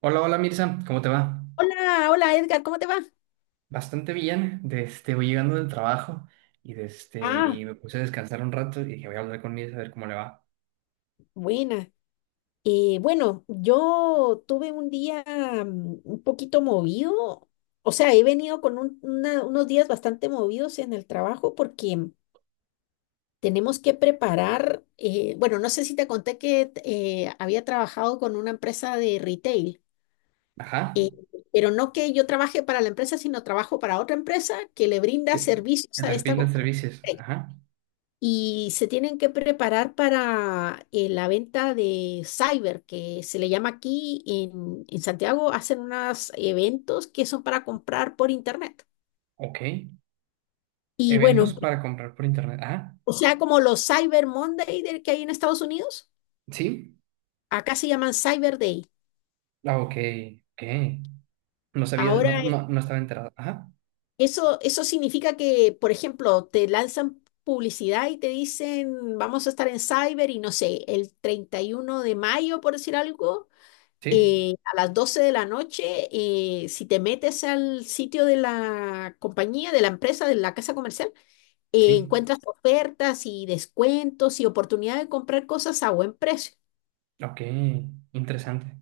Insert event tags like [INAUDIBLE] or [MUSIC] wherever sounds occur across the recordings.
Hola, hola Mirza, ¿cómo te va? Hola, hola Edgar, ¿cómo te va? Bastante bien, voy llegando del trabajo y, de este, Ah, y me puse a descansar un rato y dije voy a hablar con Mirza a ver cómo le va. buena. Bueno, yo tuve un día un poquito movido. O sea, he venido con unos días bastante movidos en el trabajo porque tenemos que preparar, bueno, no sé si te conté que había trabajado con una empresa de retail, Ajá, eh, pero no que yo trabaje para la empresa, sino trabajo para otra empresa que le brinda ¿qué? servicios El a esta perfil de compañía. servicios, ajá, Y se tienen que preparar para la venta de cyber, que se le llama aquí en Santiago. Hacen unos eventos que son para comprar por internet. ok. Y Eventos bueno, para comprar por internet, ajá, o sea, como los Cyber Monday del que hay en Estados Unidos, sí, acá se llaman Cyber Day. ah, ok, ok. No sabía, Ahora, no, no, no estaba enterado, ajá, eso significa que, por ejemplo, te lanzan publicidad y te dicen, vamos a estar en Cyber y no sé, el 31 de mayo, por decir algo, sí, a las 12 de la noche. Si te metes al sitio de la compañía, de la empresa, de la casa comercial, sí, encuentras ofertas y descuentos y oportunidad de comprar cosas a buen precio. ok, interesante.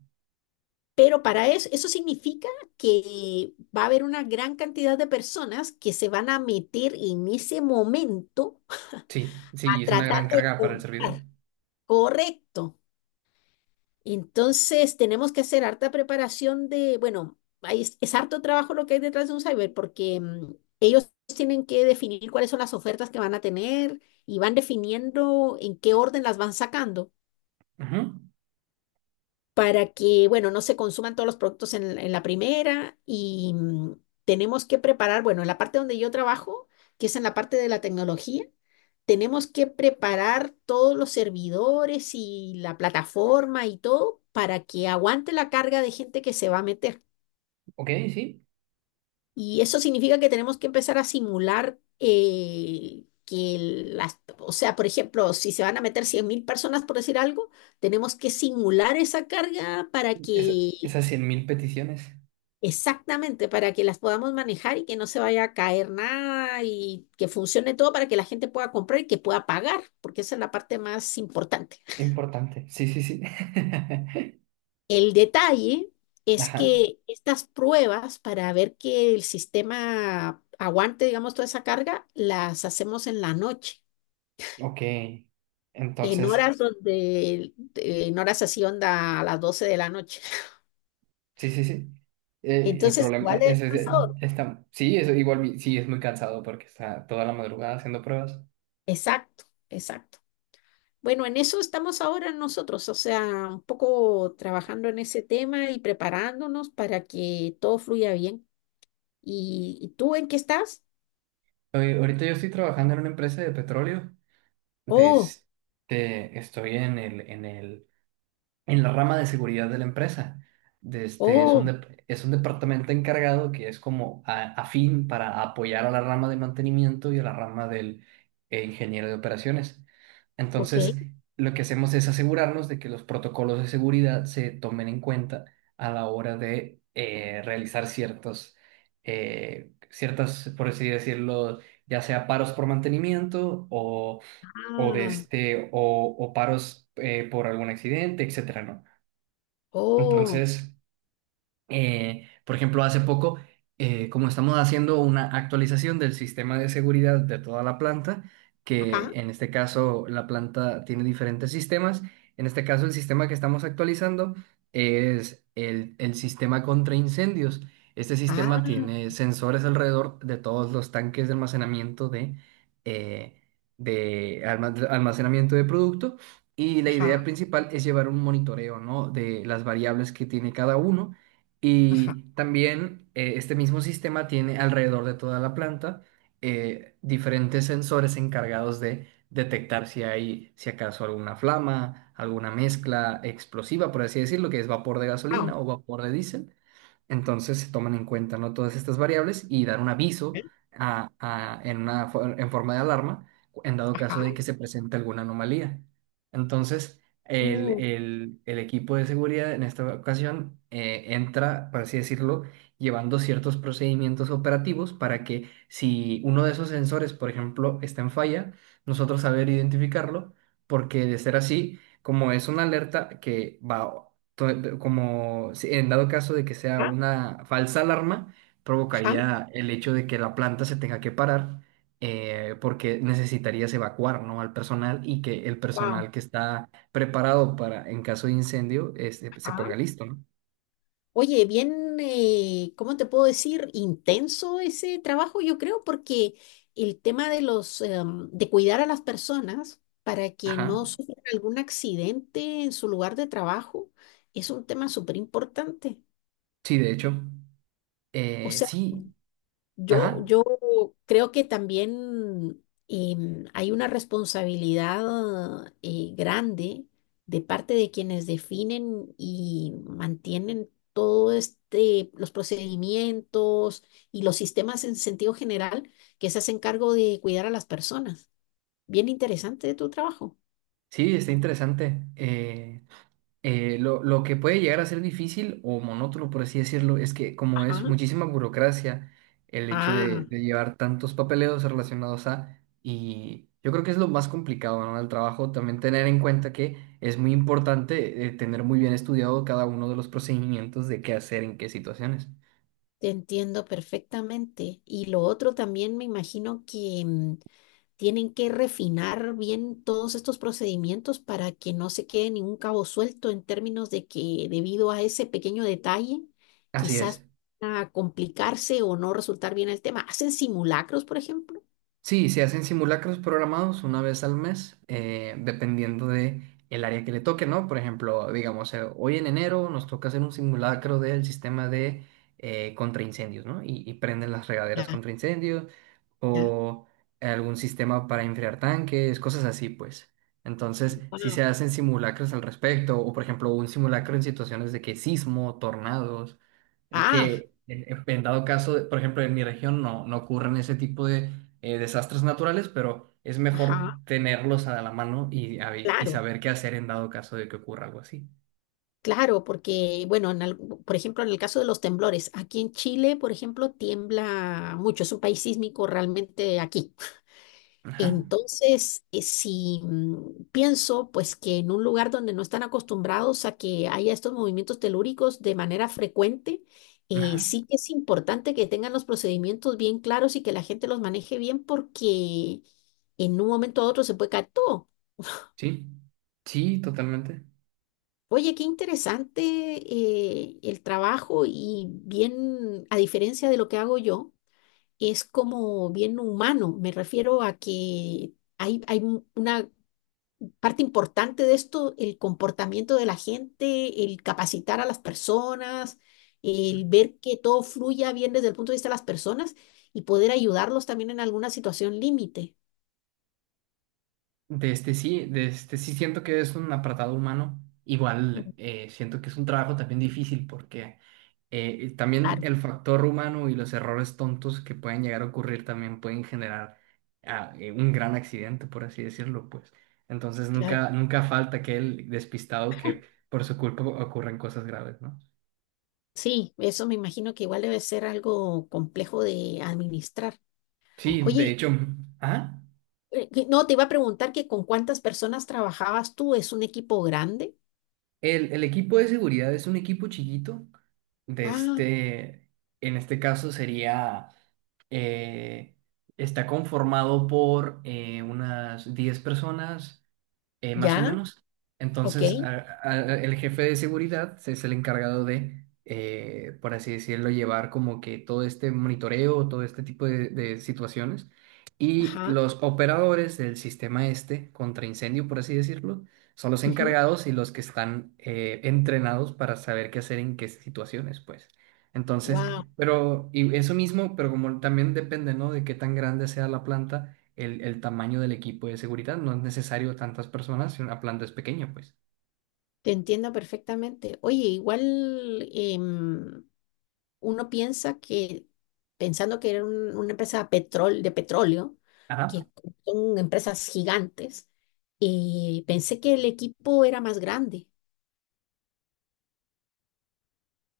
Pero para eso, eso significa que va a haber una gran cantidad de personas que se van a meter en ese momento Sí, sí, a es una tratar gran de carga para el servidor. comprar. Correcto. Entonces, tenemos que hacer harta preparación de, bueno, ahí es harto trabajo lo que hay detrás de un cyber, porque ellos tienen que definir cuáles son las ofertas que van a tener y van definiendo en qué orden las van sacando Ajá, para que, bueno, no se consuman todos los productos en la primera y tenemos que preparar, bueno, en la parte donde yo trabajo, que es en la parte de la tecnología, tenemos que preparar todos los servidores y la plataforma y todo para que aguante la carga de gente que se va a meter. ok, sí, Y eso significa que tenemos que empezar a simular o sea, por ejemplo, si se van a meter 100.000 personas, por decir algo, tenemos que simular esa carga para es, que... esas 100.000 peticiones. Exactamente, para que las podamos manejar y que no se vaya a caer nada y que funcione todo para que la gente pueda comprar y que pueda pagar, porque esa es la parte más importante. Importante, sí, sí, sí. [LAUGHS] El detalle es Ajá, que estas pruebas para ver que el sistema aguante, digamos, toda esa carga, las hacemos en la noche, ok. en Entonces, horas donde, en horas así onda a las 12 de la noche. sí, sí, sí. El Entonces, problema igual es cansador. está, sí, eso igual, sí, es muy cansado porque está toda la madrugada haciendo pruebas. Exacto, exacto. Bueno, en eso estamos ahora nosotros, o sea, un poco trabajando en ese tema y preparándonos para que todo fluya bien. Y tú en qué estás? Oye, ahorita yo estoy trabajando en una empresa de petróleo. de Oh, este, estoy en la rama de seguridad de la empresa. Es un, oh, dep- es un departamento encargado que es como afín para apoyar a la rama de mantenimiento y a la rama del ingeniero de operaciones. ok. Entonces, lo que hacemos es asegurarnos de que los protocolos de seguridad se tomen en cuenta a la hora de realizar ciertas, por así decirlo, ya sea paros por mantenimiento o de Ah, este, o paros por algún accidente, etcétera, ¿no? oh, Entonces, por ejemplo, hace poco, como estamos haciendo una actualización del sistema de seguridad de toda la planta, que ajá, en este caso la planta tiene diferentes sistemas, en este caso el sistema que estamos actualizando es el sistema contra incendios. Este ah, sistema tiene sensores alrededor de todos los tanques de almacenamiento eh, de almacenamiento de producto, y la idea ajá, principal es llevar un monitoreo, ¿no? de las variables que tiene cada uno. ajá, Y también este mismo sistema tiene alrededor de toda la planta diferentes sensores encargados de detectar si hay, si acaso alguna flama, alguna mezcla explosiva, por así decirlo, que es vapor de wow, gasolina o vapor de diésel. Entonces se toman en cuenta, ¿no? todas estas variables y dar un aviso ¿eh? En forma de alarma en dado caso Ajá, de que se presente alguna anomalía. Entonces, el, uh, el- el equipo de seguridad en esta ocasión entra, por así decirlo, llevando ciertos procedimientos operativos para que si uno de esos sensores, por ejemplo, está en falla, nosotros saber identificarlo, porque de ser así, como es una alerta que va, to- como si- en dado caso de que sea ah, una falsa alarma, ajá, provocaría el hecho de que la planta se tenga que parar. Porque necesitarías evacuar, ¿no? al personal y que el wow. personal que está preparado para, en caso de incendio, se ponga listo, ¿no? Oye, bien, ¿cómo te puedo decir? Intenso ese trabajo, yo creo, porque el tema de los, de cuidar a las personas para que no Ajá. sufran algún accidente en su lugar de trabajo es un tema súper importante. Sí, de hecho. O sea, Sí, Yo, ajá. yo creo que también hay una responsabilidad grande de parte de quienes definen y mantienen todo este, los procedimientos y los sistemas en sentido general que se hacen cargo de cuidar a las personas. Bien interesante tu trabajo. Sí, está interesante. Lo que puede llegar a ser difícil o monótono, por así decirlo, es que como Ajá. es muchísima burocracia el hecho de, Ah, de llevar tantos papeleos relacionados a... Y yo creo que es lo más complicado, ¿no? Del trabajo, también tener en cuenta que es muy importante tener muy bien estudiado cada uno de los procedimientos de qué hacer en qué situaciones. te entiendo perfectamente. Y lo otro también me imagino que tienen que refinar bien todos estos procedimientos para que no se quede ningún cabo suelto en términos de que debido a ese pequeño detalle, Así quizás es. a complicarse o no resultar bien el tema. ¿Hacen simulacros, por ejemplo? Sí, se hacen simulacros programados una vez al mes, dependiendo de el área que le toque, ¿no? Por ejemplo, digamos, hoy en enero nos toca hacer un simulacro del sistema de contraincendios, ¿no? Y prenden las regaderas Ya, contra incendios ya. o algún sistema para enfriar tanques, cosas así, pues. Entonces, si Wao. se hacen simulacros al respecto, o por ejemplo, un simulacro en situaciones de que sismo, tornados, Ah, que en dado caso, por ejemplo, en mi región no ocurren ese tipo de desastres naturales, pero es mejor ajá, tenerlos a la mano y claro. saber qué hacer en dado caso de que ocurra algo así. Claro, porque, bueno, por ejemplo, en el caso de los temblores, aquí en Chile, por ejemplo, tiembla mucho, es un país sísmico realmente aquí. Ajá, Entonces, si mm, pienso, pues, que en un lugar donde no están acostumbrados a que haya estos movimientos telúricos de manera frecuente, ajá, sí que es importante que tengan los procedimientos bien claros y que la gente los maneje bien porque en un momento a otro se puede caer todo. sí, sí, totalmente. Oye, qué interesante el trabajo y bien, a diferencia de lo que hago yo, es como bien humano. Me refiero a que una parte importante de esto, el comportamiento de la gente, el capacitar a las personas, el ver que todo fluya bien desde el punto de vista de las personas y poder ayudarlos también en alguna situación límite. De este sí siento que es un apartado humano. Mm, Igual siento que es un trabajo también difícil porque también claro, el factor humano y los errores tontos que pueden llegar a ocurrir también pueden generar un gran accidente, por así decirlo, pues. Entonces claro. nunca, nunca falta aquel despistado que por su culpa ocurren cosas graves, ¿no? Sí, eso me imagino que igual debe ser algo complejo de administrar. Sí, Oye, de hecho. ¿Ah? No, te iba a preguntar que con cuántas personas trabajabas tú, ¿es un equipo grande? El equipo de seguridad es un equipo chiquito. De Ah, este, en este caso sería, eh, está conformado por unas 10 personas, más o ya, menos. ok, Entonces, el jefe de seguridad es el encargado de, por así decirlo, llevar como que todo este monitoreo, todo este tipo de situaciones. Y ajá, los operadores del sistema este, contra incendio, por así decirlo, son los encargados y los que están entrenados para saber qué hacer en qué situaciones, pues. Entonces, wow. pero, y eso mismo, pero como también depende, ¿no? De qué tan grande sea la planta, el tamaño del equipo de seguridad. No es necesario tantas personas si una planta es pequeña, pues. Te entiendo perfectamente. Oye, igual uno piensa que, pensando que era una empresa de petróleo, Ajá. que son empresas gigantes, pensé que el equipo era más grande.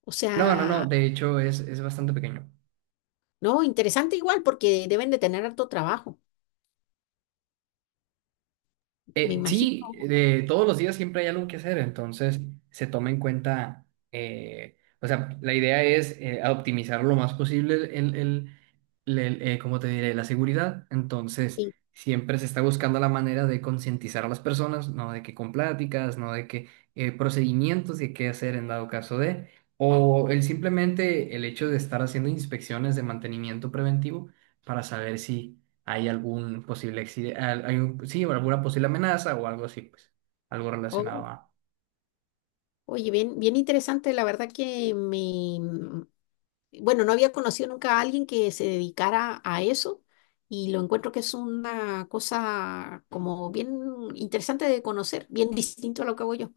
O No, no, no, sea, de hecho es bastante pequeño. no, interesante igual, porque deben de tener harto trabajo, me Sí, imagino. de todos los días siempre hay algo que hacer, entonces se toma en cuenta, o sea, la idea es a optimizar lo más posible ¿cómo te diré? La seguridad. Entonces, Sí. siempre se está buscando la manera de concientizar a las personas, no de que con pláticas, no de que procedimientos de qué hacer en dado caso de, o el simplemente el hecho de estar haciendo inspecciones de mantenimiento preventivo para saber si hay algún posible accidente, sí, o alguna posible amenaza o algo así, pues, algo relacionado Oh, a... oye, bien, bien interesante, la verdad que me, bueno, no había conocido nunca a alguien que se dedicara a eso y lo encuentro que es una cosa como bien interesante de conocer, bien distinto a lo que hago yo.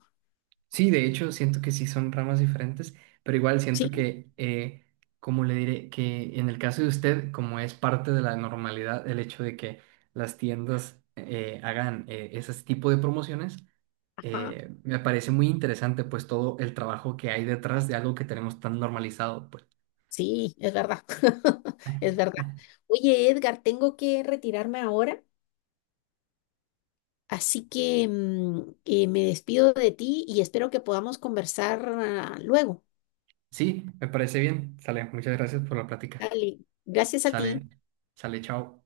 Sí, de hecho, siento que sí son ramas diferentes, pero igual siento Sí, que, como le diré, que en el caso de usted, como es parte de la normalidad el hecho de que las tiendas hagan ese tipo de promociones, ajá, me parece muy interesante, pues, todo el trabajo que hay detrás de algo que tenemos tan normalizado, pues. sí, es verdad, [LAUGHS] es verdad. [LAUGHS] Oye, Edgar, tengo que retirarme ahora, así que me despido de ti y espero que podamos conversar luego. Sí, me parece bien. Sale, muchas gracias por la plática. Dale, gracias a ti. Sale, sale, chao.